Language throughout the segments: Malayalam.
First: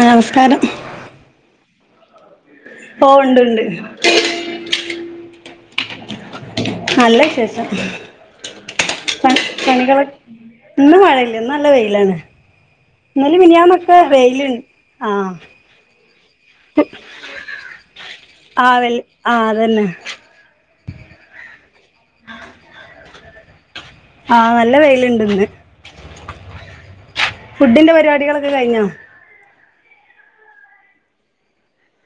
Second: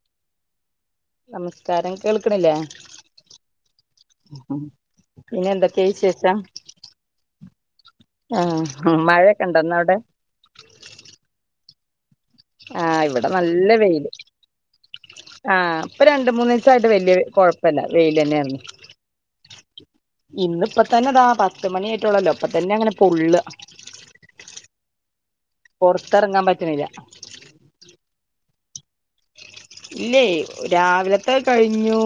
നമസ്കാരം നമസ്കാരം കേൾക്കിണില്ലേ. ഓ ഉണ്ട്ണ്ട്. ച്ചാ നല്ല വിശേഷം മഴയൊക്കെ ഇണ്ടന്ന അവിടെ നല്ല വെയിലാണ് ആ ഇന്നലെ മിനിഞ്ഞാന്നൊക്കെ. ആഹ ഇപ്പൊ രണ്ട്മൂന്ന് ദിവസായിട്ട് വല്യ കൊഴപ്പല്ല വെയില് തന്നെയായിന്ന്. ആ വെൽ ആ അതന്നെ ഇന്ന് ഇപ്പ തന്നെ താ പത്ത് മണിയ ആായിട്ട ഉള്ളല്ലോ ഇപ്പ തന്നെ താ പൊള്ള. ആ നല്ല വെയിലുണ്ട് ഇന്ന് പുറത്തിറങ്ങാൻ പറ്റുന്നില്ല. ഫുഡിന്റെ പരിപാടികളൊക്കെ കഴിഞ്ഞോ? ഇല്ലേ രാവിലത്തെ കഴിഞ്ഞു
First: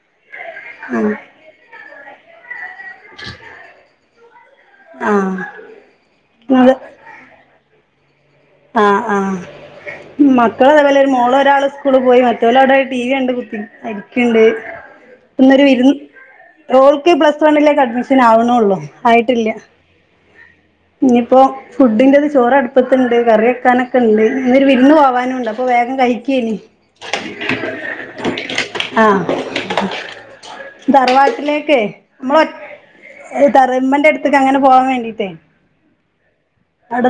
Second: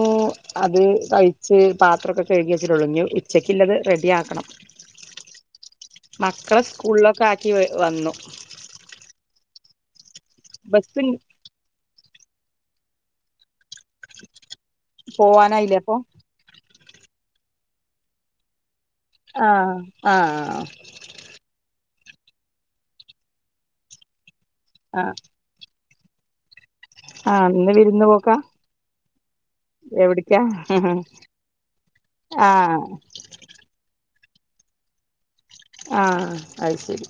അത് കഴിച്ച്.. പാത്രമൊക്കെ കഴുകി വെച്ചിട്ടോളു ഇനി ഉച്ചക്കുള്ളത് റെഡി ആാക്കണം. ആ മക്കളെ സ്കൂളിലൊക്കെ ആക്കി വ വന്നു. ആഹ ആഹ് മക്കള അതേപോല ബസ് ഒരു ഒരാള് ഒരാള് സ്കൂള് പോയി മറ്റേ. മറ്റോല് അവിടെ ടി വി കണ്ട് കുത്തിരിക്കുണ്ട് ഇന്നൊരു പോവാനായില്ലേ അപ്പൊ വിരുന്ന്. ഓൾക്ക് പ്ലസ് വണ്ണിലേക്ക് അഡ്മിഷൻ ആവണള്ളൂ. ആ ആയിട്ടില്ല ആ ഇനിയിപ്പോ. ഫുഡിന്റെഅത് ചോറ്ടുപ്പത്തുണ്ട് കറിവെക്കാനൊക്കണ്ട് ഇന്നരു വിരുന്ന് പോവാനുംണ്ട് അപ്പോ.. ഭക്ഷണം കഴിക്കയ്നി ആഹ ന്ന് വിരുന്ന് പോക്കാ ആഹ എവിടക്കാ ആഹ് തറവാട്ടിലേക്കെ മ്മൾ ഒറ്റപേരെയ് തറവാടിന്റട്ത് ന്നട്ട് അങ്ങനെ പോവാൻ വേണ്ടിയിട്ട് ആഹ അത് ശരി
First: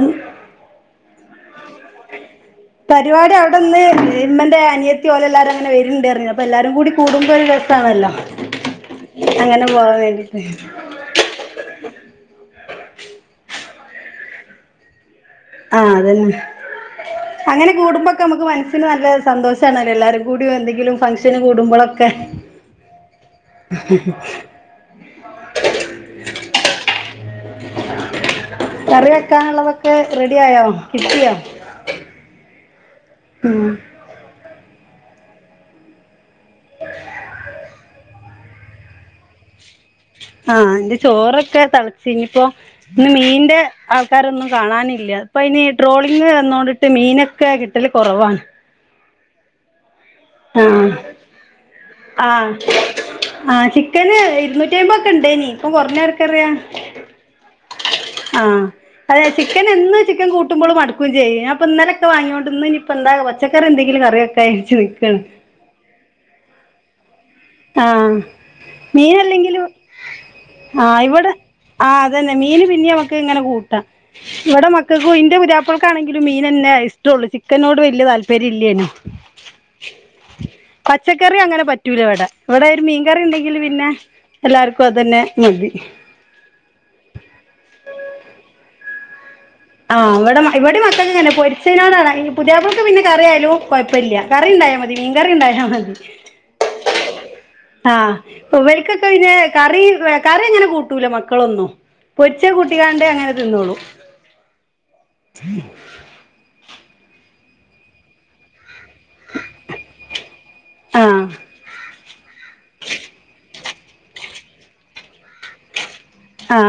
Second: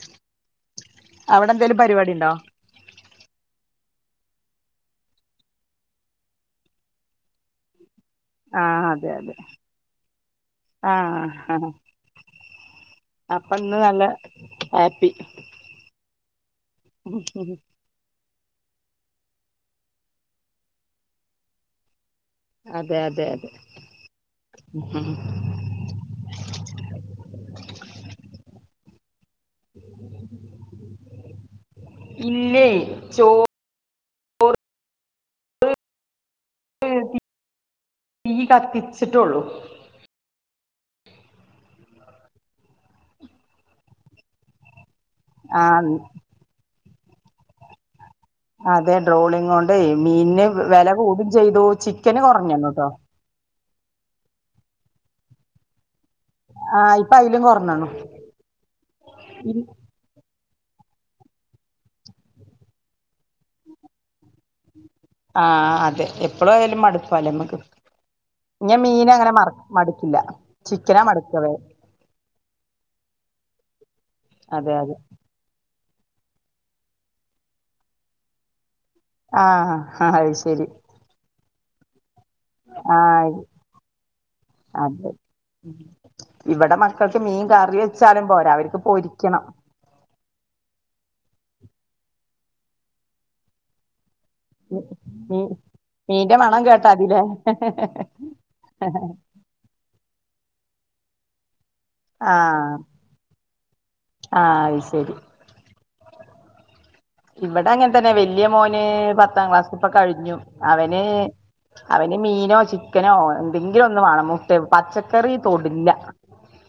അവിടെ ന്തെലും പരിപാടിണ്ടോ പരിപാടി അവിടെന്ന് ഇമ്മന്റെ അനിയത്തി ഓലെല്ലാരും അങ്ങനെ വരുണ്ടർഞ്ഞിനി അപ്പൊ എല്ലാരും കൂടി കൂടുമ്പോ ഒരു രസാണല്ലോ. ആഹ് അതെ അതെ അങ്ങനെ പോവാൻ വേണ്ടിട്ട്. ആഹ് അപ്പൊ ഇന്ന് നല്ല ഹാപ്പി. ആ അതന്നെ അങ്ങനെ കൂടുമ്പോ ഒക്കെ നമുക്ക് മനസ്സിന് നല്ല സന്തോഷമാണല്ലോ എല്ലാരും കൂടി എന്തെങ്കിലും ഫംഗ്ഷന് കൂടുമ്പോക്കെ. അതെ അതെ അതെ ഉം. കറി വെക്കാനുള്ളതൊക്കെ റെഡിയായോ കിട്ട് യോ. ഇല്ലേ ചോറ് ആഹ തീ കത്തിച്ച്ട്ടൊള്ളൂ. ആഹ് എന്റെ ചോറൊക്കെ തിളച്ച് ഇനിപ്പോ ഇന്ന് മീന്റെ ആൾക്കാരൊന്നും കാണാൻ. അപ്പൊ ഇനി ആഹ് ട്രോളിംഗ വന്നോണ്ടിട്ട് മീനൊക്കെ കിട്ടല് കുറവാണ്. റോളിങ് കൊണ്ട് മീന് വില ആഹ് കൂടും ചെയ്തു ചിക്കന് കുറഞ്ഞുട്ടോ. ആഹ ചിക്കന് ഇരുന്നൂറ്റി അമ്പതൊ ഒക്കെ ഉണ്ടേനി ഇപ്പൊ കൊറഞ്ഞ നേര. ആഹ ഇപ്പൊ അതിലും കൊറഞ്ഞു ണ്. ആഹ അതെ ചിക്കൻ എന്നന്ന് ചിക്കൻ കൂട്ട.. കുട്ട്മ്പോൾ മടക്കും ചെയ്യു അപ്പ ഇലക്കെ വാങ്ങിണ്ട് ഇനിപ്പ എന്താ പച്ചക്കറി എന്തെങ്കിലും കറിയക്ക ആ. ആഹ അതെ എപ്പോഴും ആയാലും മടു. ആഹ ഇഞ് മീന് അങ്ങനെ മറ മടുക്കില്ല ചിക്കനാ മടുക്കവേ ഗ്. ആഹ് അതന്നെ മീൻ പിന്നെ നമ്മക്ക് ഇങ്ങനെ കൂട്ടാം ഇവിടെ അതെ അതെ മക്കക്ക് ഇന്റെ പുതിയ. ഇപ്പോഴക്കാണെങ്കിലും മീൻ ഇഷ്ടമുള്ളൂ ചിക്കനോട് വലിയ താല്പര്യം ഇല്ലേനും. ആഹ ആ അത് ശരി. പച്ചക്കറി അങ്ങനെ പറ്റൂല ഇവിടെ ഇവിടെ ഒരു ആഹ് മീൻകറിണ്ടെങ്കിൽ പിന്നെ എല്ലാവർക്കും അതെ അതന്നെ മതി ഇവിടെ മക്കൾക്ക് മീൻ കറി വെച്ചാലും പോരാ അവർക്ക് പോരിക്കും ആഹ് ഇവിടെ ഇവിടെ മത്തങ്ങങ്ങെന്നെ പൊരിച്ചിനോടാണ് പുതിയാപ്ലക്ക് പിന്നെ കറിയാലും കൊഴപ്പല്ല്യ കറി ഉണ്ടായാൽ മതി മീൻ കറി മീ ഉണ്ടായാ മതി മീന്റെ മണം കേട്ടാ മതില്ലേ ആ ഇവര്ക്കൊക്കെ പിന്നെ കറി കറി അങ്ങനെ കൂട്ടൂല മക്കളൊന്നും പൊരിച്ച ആഹ് കൂട്ടികാണ്ട് അങ്ങനെ തിന്നോളും ആഹ് അത് ശരി ഇവിടെ അങ്ങനെ തന്നെ വല്ല്യ മോ ഏ പത്താം ക്ലാസ്സിപ്പ കഴിഞ്ഞു അവന് ആ അവന് മീനോ ചിക്കനോ എ എന്തെങ്കിലും ഒന്നും വേണം മുട്ട പച്ചക്കറി തൊടില്ല ആ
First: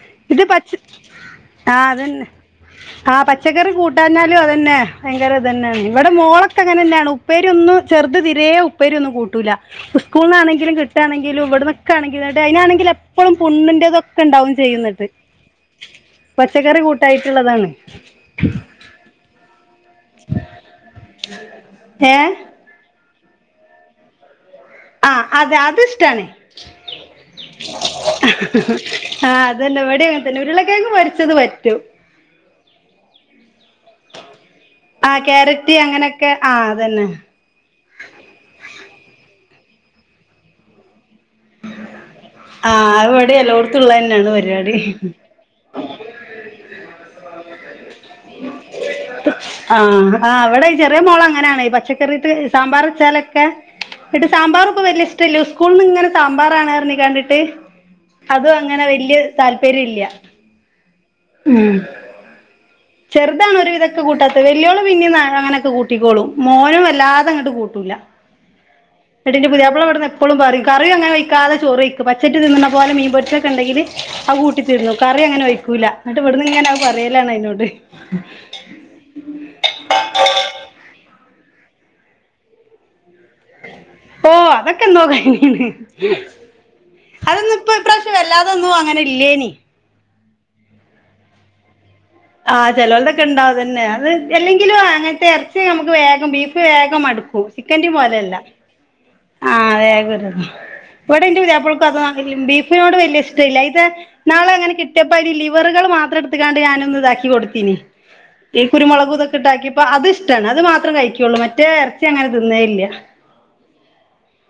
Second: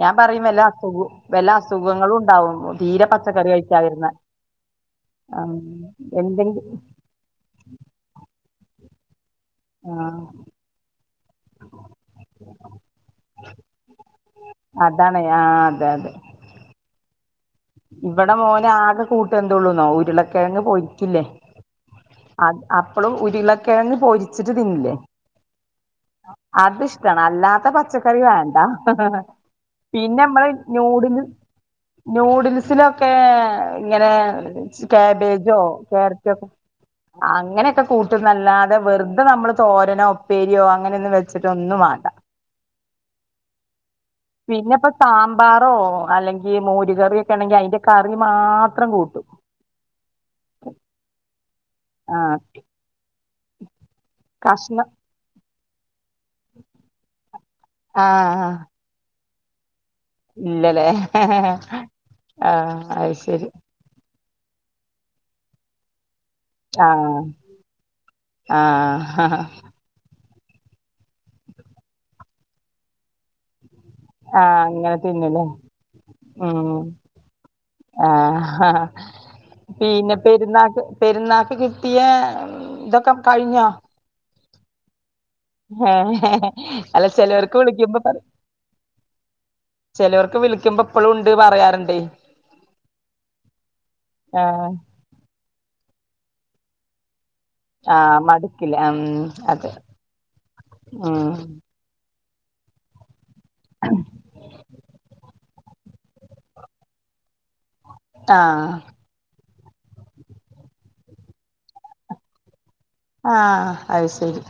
ഞാൻ ഇത് പറയും വല്ല പച്ച അസുഖ വല്ല ആ അസുഖങ്ങളും അതന്നെ ഉണ്ടാവും തീരെ ആ പച്ചക്കറി കഴിക്കാതിരുന്ന കൂട്ടാൻ അതന്നെ ഭയങ്കര ഇത് ആഹ് തന്നെയാണ് ഇവിടെ മോളൊക്കെ എന്തെങ്കിലും അങ്ങന തന്നെയാണ് ഉപ്പേരി ഒന്നും ചെറുത് തിരെേ ഉപ്പേരൊന്നും കൂട്ടൂല ആഹ് സ്കൂളിലാണെങ്കിലും കിട്ടാണെങ്കിലും ഇവിടന്നൊക്കെ എങ്കിലും അതിനാണെങ്കിലും എപ്പളും പുണ്ണിന്റെതൊക്കെ ഉണ്ടാവും ചെയ്യുന്നിട്ട് അതാണ് ആഹ് അതെ അതെ പച്ചക്കറി കൂട്ടായിട്ടുള്ളതാണ് ഇവിടെ മോന് ആകെ കൂട്ട് എന്തോള്ളൂന്നോ ഉരുളക്കിഴങ്ങ് പൊരിക്കില്ലേ ഏ അ അപ്പളും ഉരുളക്കിഴഞ്ഞ് പോരി [unintelligible] ആ അതെ അത് ഇഷ്ടാണ് അത് ഇഷ്ടമാണ് അല്ലാത്ത പച്ചക്കറി വേണ്ട ആ അതന്നെ ഇവിടിം പിന്നെ അങ്ങന തന്നെ നമ്മള് ഉരുളകിയങ്ങ് പൊരി നൂഡില് ച്ചത് പറ്റും നൂഡിൽസിലൊക്കെ ഇങ്ങനെ ആ കാബേജോ ക്യാരറ്റ് അങ്ങനെയൊക്കെ ക്യാരറ്റൊക്കെ ആ അതന്നെ അങ്ങനെയൊക്കെ കൂട്ടുന്നല്ലാതെ വെറുതെ നമ്മള് തോരനോ ഉപ്പേരിയോ അങ്ങനെയ ഒന്ന് വെ ച്ചിട്ട് ഒന്നും വാണ്ട ആ അത് ഇവിടെ എല്ലായിടത്തും ഉള്ളത് തന്നെയാണ് പിന്നെപ്പൊ പരിപാടി സാമ്പാറോ അല്ലെങ്കിൽ മോരി [unintelligible] അയിന്റെ ആ ആ് ഇവിടെ ചെറിയ മോള അങ്ങനെയാണെ ആ പച്ചക്കറി്ട്ട് സാമ്പാർ വച്ചാലൊക്കെ ഇട്ട് സാമ്പാർ ഇപ്പ കഷ്ണം വലിയ ഇഷ്ടല്ല സ്കൂൾനിങ്ങനെ സാമ്പാറാണ് പറഞ് കണ്ടിട്ട് ആ അതും അങ്ങനെ വല്യ താല്പര്യം ഇല്ല്യ ഇല്ലലേ ആ ചെറുതാണ് ഒരുവിധം ഇതൊക്കെ കൂട്ടാത്തത് വല്യോള് പിന്നെ അങ്ങനൊക്കെ കൂട്ടിക്കോളും മോനും വല്ലാതെ ആഹ് അങ്ങോട്ട് കൂട്ടൂല്ല ആഹ് ന്നിട്ടിന്റെ പുതിയാപ്പള ഇവിടെന്ന് എപ്പോഴും പറയും കറി അങ്ങനെക്കാതെ ചോറി വക്ക് പച്ച തിന്ന പോലെ മീൻ പച്ചിച്ചൊക്കെണ്ടങ്കിൽ അത് ആഹ് അങ്ങനെ കൂട്ടിതിന്നും കറി തിന്നുല്ലേ അങ്ങനെ ഒഴിക്കൂല ന്നിട്ട് ഇവിടന്ന് ങ്ങനെ പറയലാണ് അ യ്നോട്‌ ആ ആഹാ പിന്നെ പെരുന്നാക്ക് പെരുന്ന നാക്ക് കിട്ടിയ ങ് ന്തൊക്കം ഓ ആത കന്നോ കൈ ഏഹ് അല്ല അതൊന്നും ചെലോർക്ക് ഇപ്പ വിളിക്കുമ്പോ പ്രാവശ്യം പറ വല്ലാതെൊന്നും അങ്ങനെ ഇല്ലേനിം ചെലോർക്ക് വിളിക്കുമ്പോ പ്പഴും ഉണ്ട് പറയാറുണ്ട് ആ ചെലോട്ക്കെ ഇണ്ടാ [unintelligible] ആഹ് ല്ലെങ്കിലും അങ്ങൻത്തെ എറച്ച് നമുക്ക് വേഗം ബീഫ് വേഗം മടുക്കും ചിക്കന്റയും ആഹ് പോലെല്ല മടുക്കില്ല ഉം ആ അതെ അതേ കേട്ട്ക്ണ് ഉം ഇവിടെ ഇന്റെ പുതിയാപ്ലക്ക് അത് ബീഫിനോട് വലിയ ഇഷ്ടല്ല ഇത് ന്നാള് അങ്ങനെ കിട്ടപ്പോ അതി ലിവറുകൾ മാത്രം എടുത്താണ്ട് ഞാനൊന്ന ഇതാ കൊടുത്തിനിം ഈ ആഹ് കുരുമുളകും ഇതൊക്കെ ഇട്ട് ആക്കി അപ്പൊ അത് ഇഷ്ടമാണ് അത് മാത്രം കഴിക്കയുള്ളൂ മറ്റേ ഇറച്ചി അങ്ങനെ തിന്നേയില്ലേ ആ അതശെരി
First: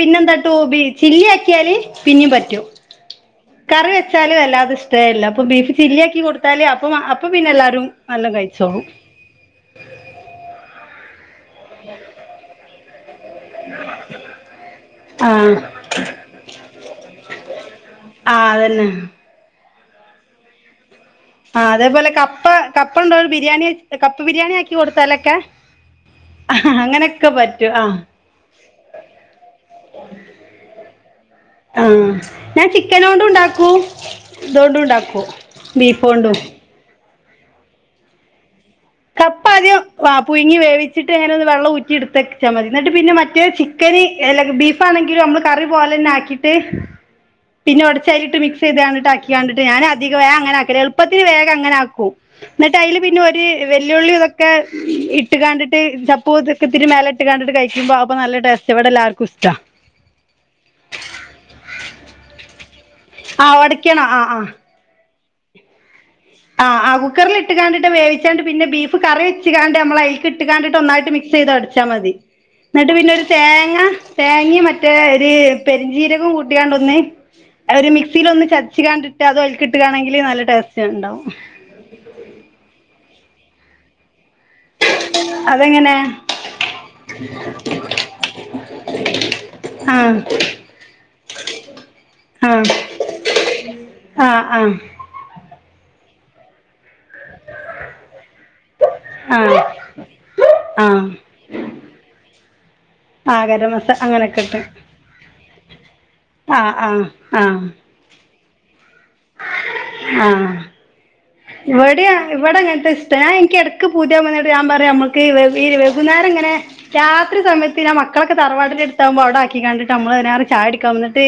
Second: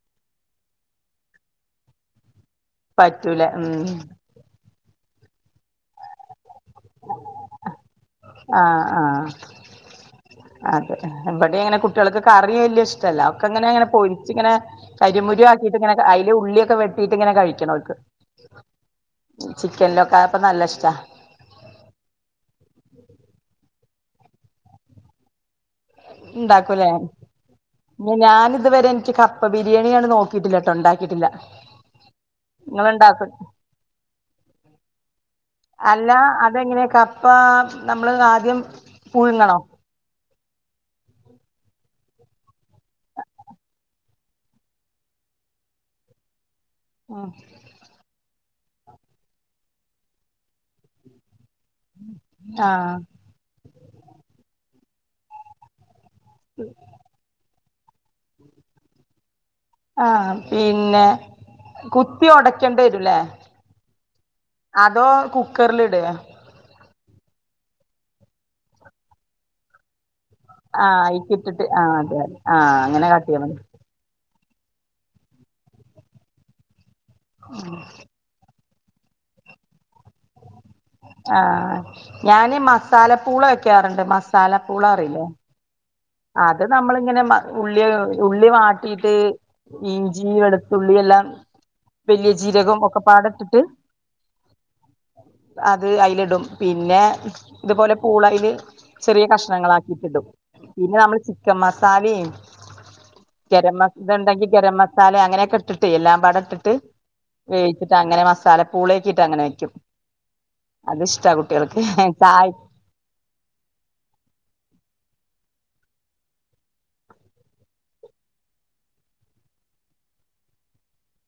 പിന്നെന്താട്ടു ബി ചില്ലി ആക്കിയാല് പിന്നേം പറ്റൂ പറ്റൂല ഉം കറി വെച്ചാലു എല്ല [unintelligible] [unintelligible] അപ്പൊ ബീഫ് ചില്ലിയ ആക്കി കൊടുത്താല് അപ്പ അപ്പൊ പിന്നെ എല്ലാരും നല്ലോം ആഹ കഴിച്ചോളും ആഹ അതെ ഇവിടെ ഇങ്ങനെ കുട്ടികൾക്ക് കറി വല്യ ഇഷ ല്ല ഒക്കെങ്ങനെങ്ങനെ പൊരിച്ച് ഇങ്ങനെ കരിമുരി ആഹ് ആക്കിട്ട അയ്ലിങ്ങെനെ അല ഉള്ളിയൊക്കെ വെട്ടിട്ട ഇങ്ങനെ കഴിക്കണം ഓല്ക് ആ അതന്നെ ചിക്കൻലൊകാപ്പ നല്ല ഇഷ്ടാ ആ അതേപോലെ കപ്പ കപ്പുണ്ടോ ഒരു ബിരിയാണി കപ്പ് ബിരിയാണി ആക്കി കൊടുത്തലൊക്കെ ഉണ്ടാക്കൂല്ലേ ആഹ് പിന്ന ഞാൻ ഇതുവരെ എനിക്ക് കപ്പ ബിരിയാണിയാണ് നോക്കിട്ടില്ല കേട്ടോ ഉണ്ടാക്ക ആഹ ഞാൻ ചിക്കനോണ്ടും നിങ്ങളുണ്ടാക്കും ഉണ്ടാക്കൂ ഇതൊണ്ട ഇണ്ടാക്കൂ അല്ല അതെങ്ങനെയ കപ്പ നമ്മള് ആദ്യം കപ്പ പുഴുങ്ങണോ ആദ്യം ആഹ് പുഴുങ്ങി വേവിച്ചിട്ട് അങ്ങനെ ഒന്ന് വെള്ളം ഊറ്റി ട്ത്തച്ചാൽ മതി എന്നിട്ട് പിന്നെ മറ്റേ ചിക്കന് അല്ല ബീഫാണെങ്കിലും മ്മൾ കറി പോലെന്നെ ആകീട്ട് ഉം പിന്നെ ഉടച്ചയിലിട്ട് മിക്സ് ക്കി തണ്ടിട്ട് ഞാൻ അധിക വേ അങ്ങനെആക്കും എളുപ്പത്തിന് വേഗ അങ്ങനെക്കും ആ എന്നിട്ട് അയിൽ പിന്നെ ഒരു വല്യേള്ളി ഇതൊക്കെ ഇട്ട് കണ്ടിട്ട് ചപ്പൂതൊക്കെത്തിരി മലെ ഇട്ട് കണ്ടിട്ട് കഴി ക്കുപ്പോ നല്ല ടേസ്റ്റാ വ്‌ടെ എല്ലാവർക്കും ഇഷ്ടാ ആഹ പിന്നെ കുത്തി ഉടക്കേണ്ടി വരൂല്ലേ ആ ഒടയ്ക്കണം ആ ആ കുക്കറിലിടേ ആ ആ കുക്കറിലിട്ട് കാണ്ടിട്ട് വേവിച്ചാണ്ട് പിന്നെ ബീഫ് കറി വെച്കാണ്ട് നമ്മൾ അയ്കി ട്ട് ഇട്ട കണ്ടിട്ട് ആ ഒന്നായിട്ട് മിക്സ് ചെയ്ത് അയിക്കിട്ടിട്ട് ആ ഉടച്ചാൽ മതി അതെ അതെ ആ എന്നിട്ട് അങ്ങനെ പിന്നെ ഒരു കാട്ടിയാ മതി തേങ്ങ തേങ്ങയും മറ്റേ ഒരു പെരിഞ്ചീരകവും കൂട്ടിയാണ്ട് ഒന്ന് ഒരു മിക്സിൽ ഒന്ന് ച കണ്ടിട്ട് അതുഅയ്ക്കിട്ട്കാണ്ട് ൽ നല്ല ടേസ്റ്റാ ആഹ ഞാന മസാലപ്പൂള വെക്കാറുണ്ട് മസാലപ്പൂള അറിയോ അതെങ്ങനെ അത് നമ്മളിങ്ങനെ ഉള്ളി ഉള്ളി വാട്ടിയിട്ട് ആഹ് ഇഞ്ചി വെളുത്തുള്ളി എല്ലാം വലിയ ജീരകം ഒക്കെപാടെഇട്ടിട്ട് ആ ആ അത് അയിലി ടും പിന്നെ ഇതുപോലെ പൂളൽ ചെറിയ ആഹ് കഷ്ണങ്ങള ആക്കിയിട്ടിടും പിന്നെ ആഹ് നമ്മൾ ചിക്കൻ മസാലയും ആഹ് ഗരം മസ ഇ അങ്ങനൊക്കെ ഉണ്ടെങ്കി ഇട്ട് ഗര മസാല അങ്ങനെയൊക്കെ ഇട്ടിട്ട് എല്ലാം പാടെട്ടിട്ട് ആഹ് ആഹ് ആഹ് വേവ് അങ്ങനെ മസാല പൂളേക്കിയിട്ട് അങ്ങനെ വെക്കും അത്ഷ്ട കുട്ട്യേ ഇവിടെയാ അ ഇവിടെ അങ്ങന ഇഷ്ട ഞ എനക്ക് ടക്ക് പൂതിയാവുമ്പോ പറയും നമ്മക്ക് ഈ വൈകുന്നെര ഇങ്ങനെ രാത്രി സയത്തിനെ മക്കളൊക്കെ തറവാടി എടുത്താവുമ്പോ അവിടെ ആക്ക കണ്ടിട്ട് നമ്മള് ങ്ങനെ ചാടിക്കാൻ വന്നിട്ട്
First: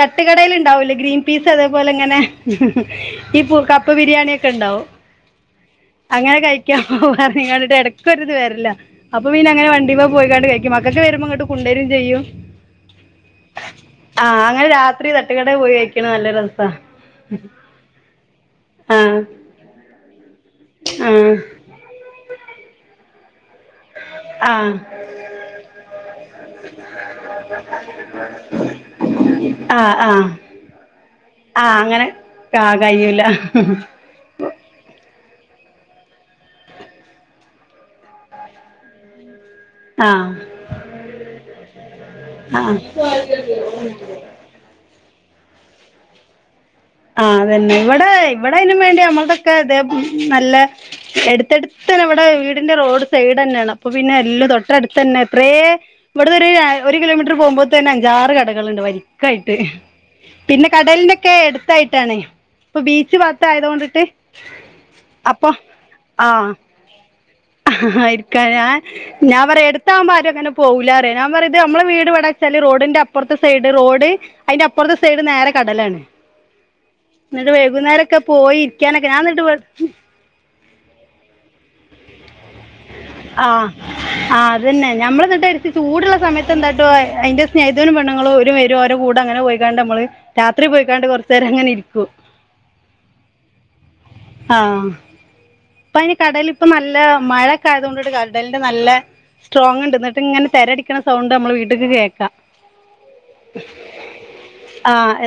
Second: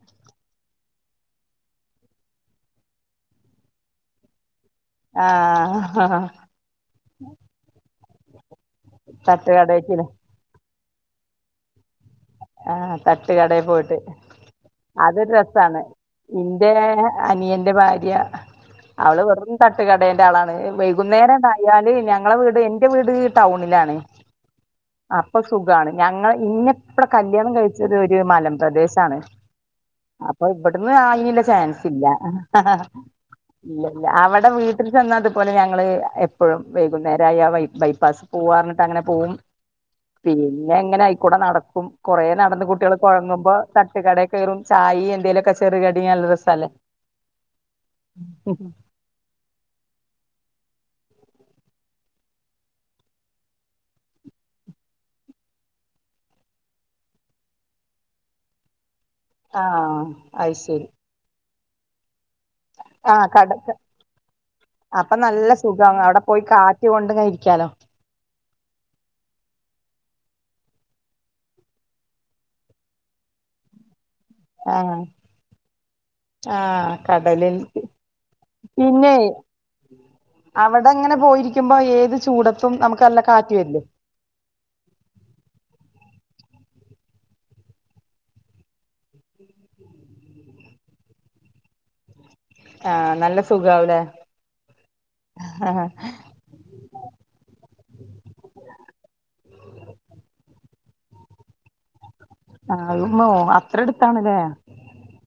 തട്ടുകടേൽണ്ടാവൂലേ ഗ്രീൻ പീസ് അതേപോലെ ഇങ്ങനെ ഈ കപ്പ ബിരിയാണിക്കെ ണ്ടാവും ആഹ് അങ്ങനെ കഴിക്കാൻ പോവാ നിങ്ങളുടെ ഇടക്കരിത് വരലാ അപ്പൊ പിന്ന അങ്ങന വണ്ടിമേ തട്ടുകടേക്കില്ലേ പോയിക്കാണ്ട് കഴിക്കും മക്കൊക്കെ വരുമ്പോ ഇങ്ങട്ട് കൊണ്ടുവരും ചെയ്യും ആഹ് തട്ട് കടയിൽ പോയിട്ട് ആഹ് അങ്ങനെ രാത്രി അതൊരു തട്ടുകടേ പോയി രസമാണ് കഴിക്കണ നല്ല രസാ ഇന്റെ അനിയന്റെ ഭാര്യ ആഹ് അവള് വെക്ക് തട്ട്കടേന്റെ ആളാണ് ആഹ് വൈകുന്നേരം ണ്ടായാല് ഞങ്ങളെ വീട് എറെ വീട് ടൗണിലാണ് ആഹ് അപ്പൊ സുഖമാണ് ഞങ്ങ ഇങ്ങ കല്യാണം കഴിച്ചത് ഒരു മലമ്പ്രദേശാണ് ആഹ് ആഹ് അപ്പൊ ഇവിടന്ന് ആയില്ല ചാൻ ആഹ് സ് ല്ല അങ്ങനെ ആഹ് കഴിയൂല ഇല്ല ഇല്ല അവിടെ വീട്ടിൽ ചെന്ന അത് പല് ഞങ്ങള് എപ്പോഴും വൈകുന്നേര ആ ബൈപ്പാസ് പോവാ എന്നിട്ട് അങ്ങനെ പോവും. ആഹ് പിന്നെ എങ്ങനെ ആയിക്കൂടെ നട കും കുറേ നടന്ന് ആഹ് കുട്ടികൾ കുഴങ്ങുമ്പോ തട്ടുകടേ കേറും ചായ് ഈ എന്തെലൊക്കെ ചെറുവടി അല്ലറസല്ലേ. ആ അതന്നെ ഇവിടെ ഇവിടെ അയിനു വേണ്ടി നമ്മളുതൊക്കെ ഇതേ നല്ല. എടുത്തടുത്ത് ഇവിടെ വീടിന്റെ റോഡ് സൈഡ് തന്നാണ് അപ്പൊ പിന്നെ എല്ലു തൊട്ടടുത്ത് തന്നെ എത്രയെ. ഇവിടന്നൊരു ഒരു കിലോമീറ്റർ പോകുമ്പോ തന്നെ അഞ്ചാറ് കടകള്ണ്ട് വരി ക്കായിട്ട് ആഹ് അത് പിന്നെ ശരി കടലിനൊക്കെ എടുത്തായിട്ടാണ് പ്പൊ ബീച് ആഹ് കടക്ക് ഭാഗത്തായദ്ധോണ്ട്ട്ട് അപ്പൊ നല്ല സുഖം അവിടെ പോയി ആഹ് കാറ്റ് കൊണ്ട് ഇങ്ങനെ ഇരിക്കാലോ ആ ഇരിക്ക ഞ ഞാൻ പറയ എടുത്താവുമ്പൊ അങ്ങനെ പോകൂല്ല റയാ ഞാൻ പറയ ത് നമ്മളെ വീട് വിടച്ചാല് റോഡിന്റെ അപ്പറത്തെ സൈഡ് റോഡ് അയിന്റെ അപ്പറത്തെ ആഹ് സൈഡ് നേരെ കടലാണ്. ആഹ് എന്നിട്ട് കടലിൽ വൈകുന്നേരക്കെ പോയി ഇരിക്കാനൊക്കെ പിന്നെ ഞാൻ എന്നിട്ട് വേ അവിടെ ഇങ്ങനെ പോയിരിക്കുമ്പോ ഏത് ചൂടത്തും നമുക്കല്ല ആ കാറ്റ് വര്ലെ ആ അതന്നെ ഞമ്മൾ ചൂടുള്ള സമയ അ എന്തായിട്ടോ അതിന്റെ സ്നേഹതനും പെൺങ്ങളു ഓരു വെരു കൂടെ അങ്ങനെ പോയിക്കാണ്ട് നമ്മള് രാത്രി പോയിക്കാണ്ട് കുറ് ചെറ്ങ്ങന ഇരിക്കൂ. ആ നല്ല സുഖാവുലേ? ഇപ്പ അയിന് കടലിപ്പ നല്ല മഴൊക്കെ ആയതുകൊണ്ട് കടലിന്റെ നല്ല സ്ട്രോങ്ണ്ട് എന്നിട്ട് ഇങ്ങനെ തിരടിക്കുന്ന സൗണ്ട് മ്മളെ വീട്ടക്ക് കേ ആവുമ്മോ അത്രടുത്താണല്ലേ?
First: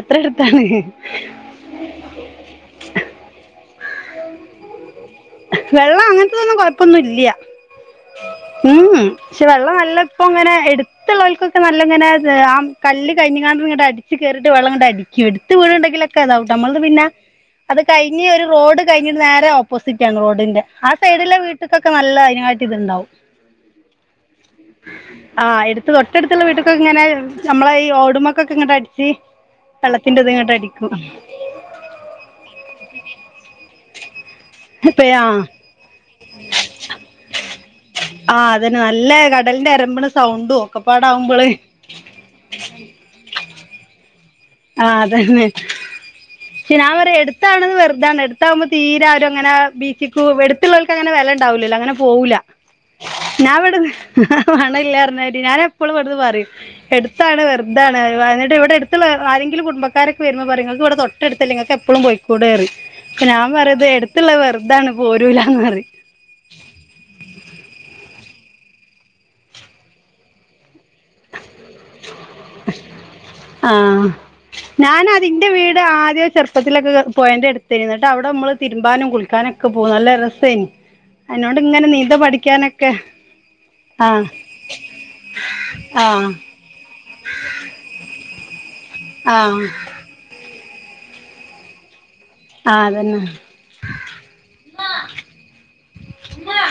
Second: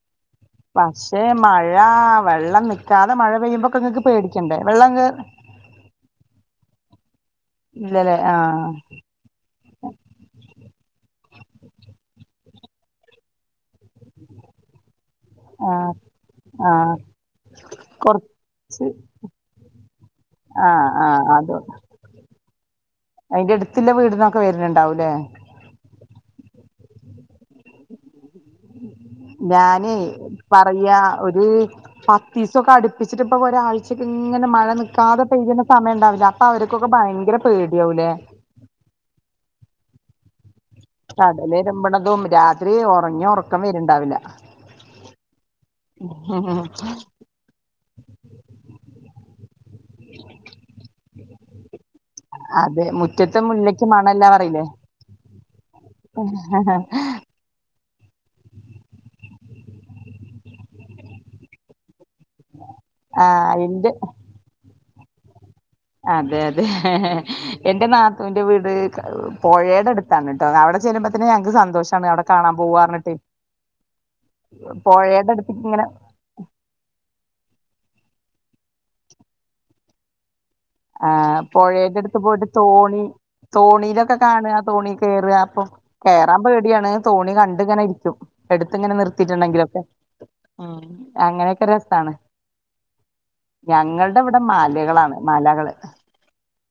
അത്ര എടുത്താണ്. പക്ഷേ മഴ വെള്ളം നിക്കാതെ മഴ പെയ്യുമ്പോക്കെ നിങ്ങക്ക് പേടിക്കണ്ടേ വെള്ളം. വെള്ളം അങ്ങനത്തതൊന്നും കൊഴപ്പൊന്നും ഇല്ല. ഇല്ലലേ? ഉം ഉം പക്ഷെ വെള്ളം നല്ല ഇപ്പ ഇങ്ങനെ എടുത്തുള്ളവർക്കൊക്കെ നല്ല ഇങ്ങനെ ആ കല്ല് കഴിഞ്ഞാണ്ട ഇങ്ങട് അടിച്ച് കയറിട്ട് വെള്ളം ഇങ്ങട് അടിക്കും എടുത്ത് ആഹ് വീടുണ്ടെങ്കിലൊക്കെ അതാവുട്ടോ നമ്മൾത് ആഹ് പിന്നെ അത് കഴിഞ്ഞ് ഒരു റോഡ് കൊറച്ച് കഴിഞ്ഞിട്ട് നേരെ ഓപ്പോസി റോഡിന്റെ ആഹ് ആ ആഹ് സൈഡില അത് വീട്ടൊകൊക്ക നല്ല അതിനായിട്ട് ഇത്ണ്ടാവും. അയിന്റെ അടുത്തുള്ള വീടിന്നൊക്കെ വരുന്നുണ്ടാവൂലേ ആ എടുത്ത തൊട്ടടുത്തുള്ള വീട്ടക്കൊക്കെ ഇങ്ങനെ നമ്മളെ ഈ റോഡുമക്കൊക്കെ ഇങ്ങട് അടിച്ച് ഞാനേ വെള്ളത്തിന്റെ ഇത് ഇങ്ങട്ട് അടിക്കും പറയാ ഒരു പത്തീസൊക്കെ അടുപ്പിച്ചിട്ട് ഇപ്പൊ ഒരാഴ്ചക്ക ഇങ്ങ മഴ ഇപ്പ നിക്കാതെ ആഹ് പെയ്യുന്ന സമയം ഉണ്ടാവില് അപ്പൊ അവർക്കൊക്കെ ഭയങ്കര പേടിയാവൂലേ? ആഹ് അതന്നെ നല്ല കടലിന്റെ അരമ്പണ് സൗണ്ടൂ കടലരുമ്പോണതും രാത്രി ഉറങ്ങ ഉർക്കം വരുണ്ടാവ്ല്ല. ആ അതന്നെ. പക്ഷേ ഞാൻ പറയ എടുത്താണെന്ന് വെറുതാണ് എടുത്താവുമ്പോ തീര ആരു അങ്ങനെ ബീച്ചക്ക് എടുത്തുള്ളവർക്ക് അങ്ങനെ വെല ദ് ആവുല്ലല്ലോ അങ്ങനെ പോവുല അതെ മുറ്റത്തെ ഞാൻ ഇവിടെ മുല്ലക്ക് മണല്ല പറയില്ലേ ആളില്ല ഞാൻ എപ്പോഴും ഇവിടുന്ന് പറയു എടുത്താണ് വെറ് ഇതാണ് എന്നിട്ട് ഇവിടെ അടുത്തുള്ള ആരെങ്കിലും കുടുംബാരൊക്കെ വരുമ്പോൾ പറയും നിങ്ങൾക്ക് ഇവിടെ തൊട്ടടുത്തല്ലെ നിങ്ങൾക്ക് എപ്പോളു പോയി കൂടെയറി അപ്പൊ ഞാൻ ആഹ് പറയും എന്റെ എടുത്തുള്ള വെറുതാണ് പോരുല. അതെ അതെ ഹ ഹാ ഹാ എന്റെ നാത്തൂൻ്റെ വീട് ക് പുഴയുടെ അടുത്താണ് ട്ടോ അവിടെ ചെല്ലുമ്പോത്തന്നെ ഞങ്ങക്ക് സന്തോഷമാണ് അവിടെ കാണാൻ പോവാറഞ്ഞിട്ട്. ആ ഞാൻ ആദ്യം എൻ്റെ അടുത്തേക്ക് വീട് ഇങ്ങനെ ആദ്യം ചെറുപ്പത്തിലൊക്കെ പോയന്റെ അടുത്തായിരുന്നു എന്നിട്ട് അവ് അവിടെ നമ്മള് തിരുമ്പാനും കുളിക്കാനൊക്കെ പോകും നല്ല റസേനീ ആ പുഴേയുടെ അടുത്ത് പോയിട്ട് തോണി തോണിയിലൊക്കെ ആഹ് കാണുക തോണി കേറ അപ്പൊ ആഹ് കയറാൻ പേടിയാണ് തോണി കണ്ടിങ്ങനെ ഇരിക്കും. എടുത്ത് ഇങ്ങനെ ആഹ് ആഹ് നിർത്തിയിട്ടുണ്ടെങ്കിലൊക്കെ ഉം അങ്ങനെയൊക്കെ രസാണ്. അതന്നെ ഞങ്ങളുടെ ഇവിടെ മലകളാണ് മലകള് ഇമ്മാ.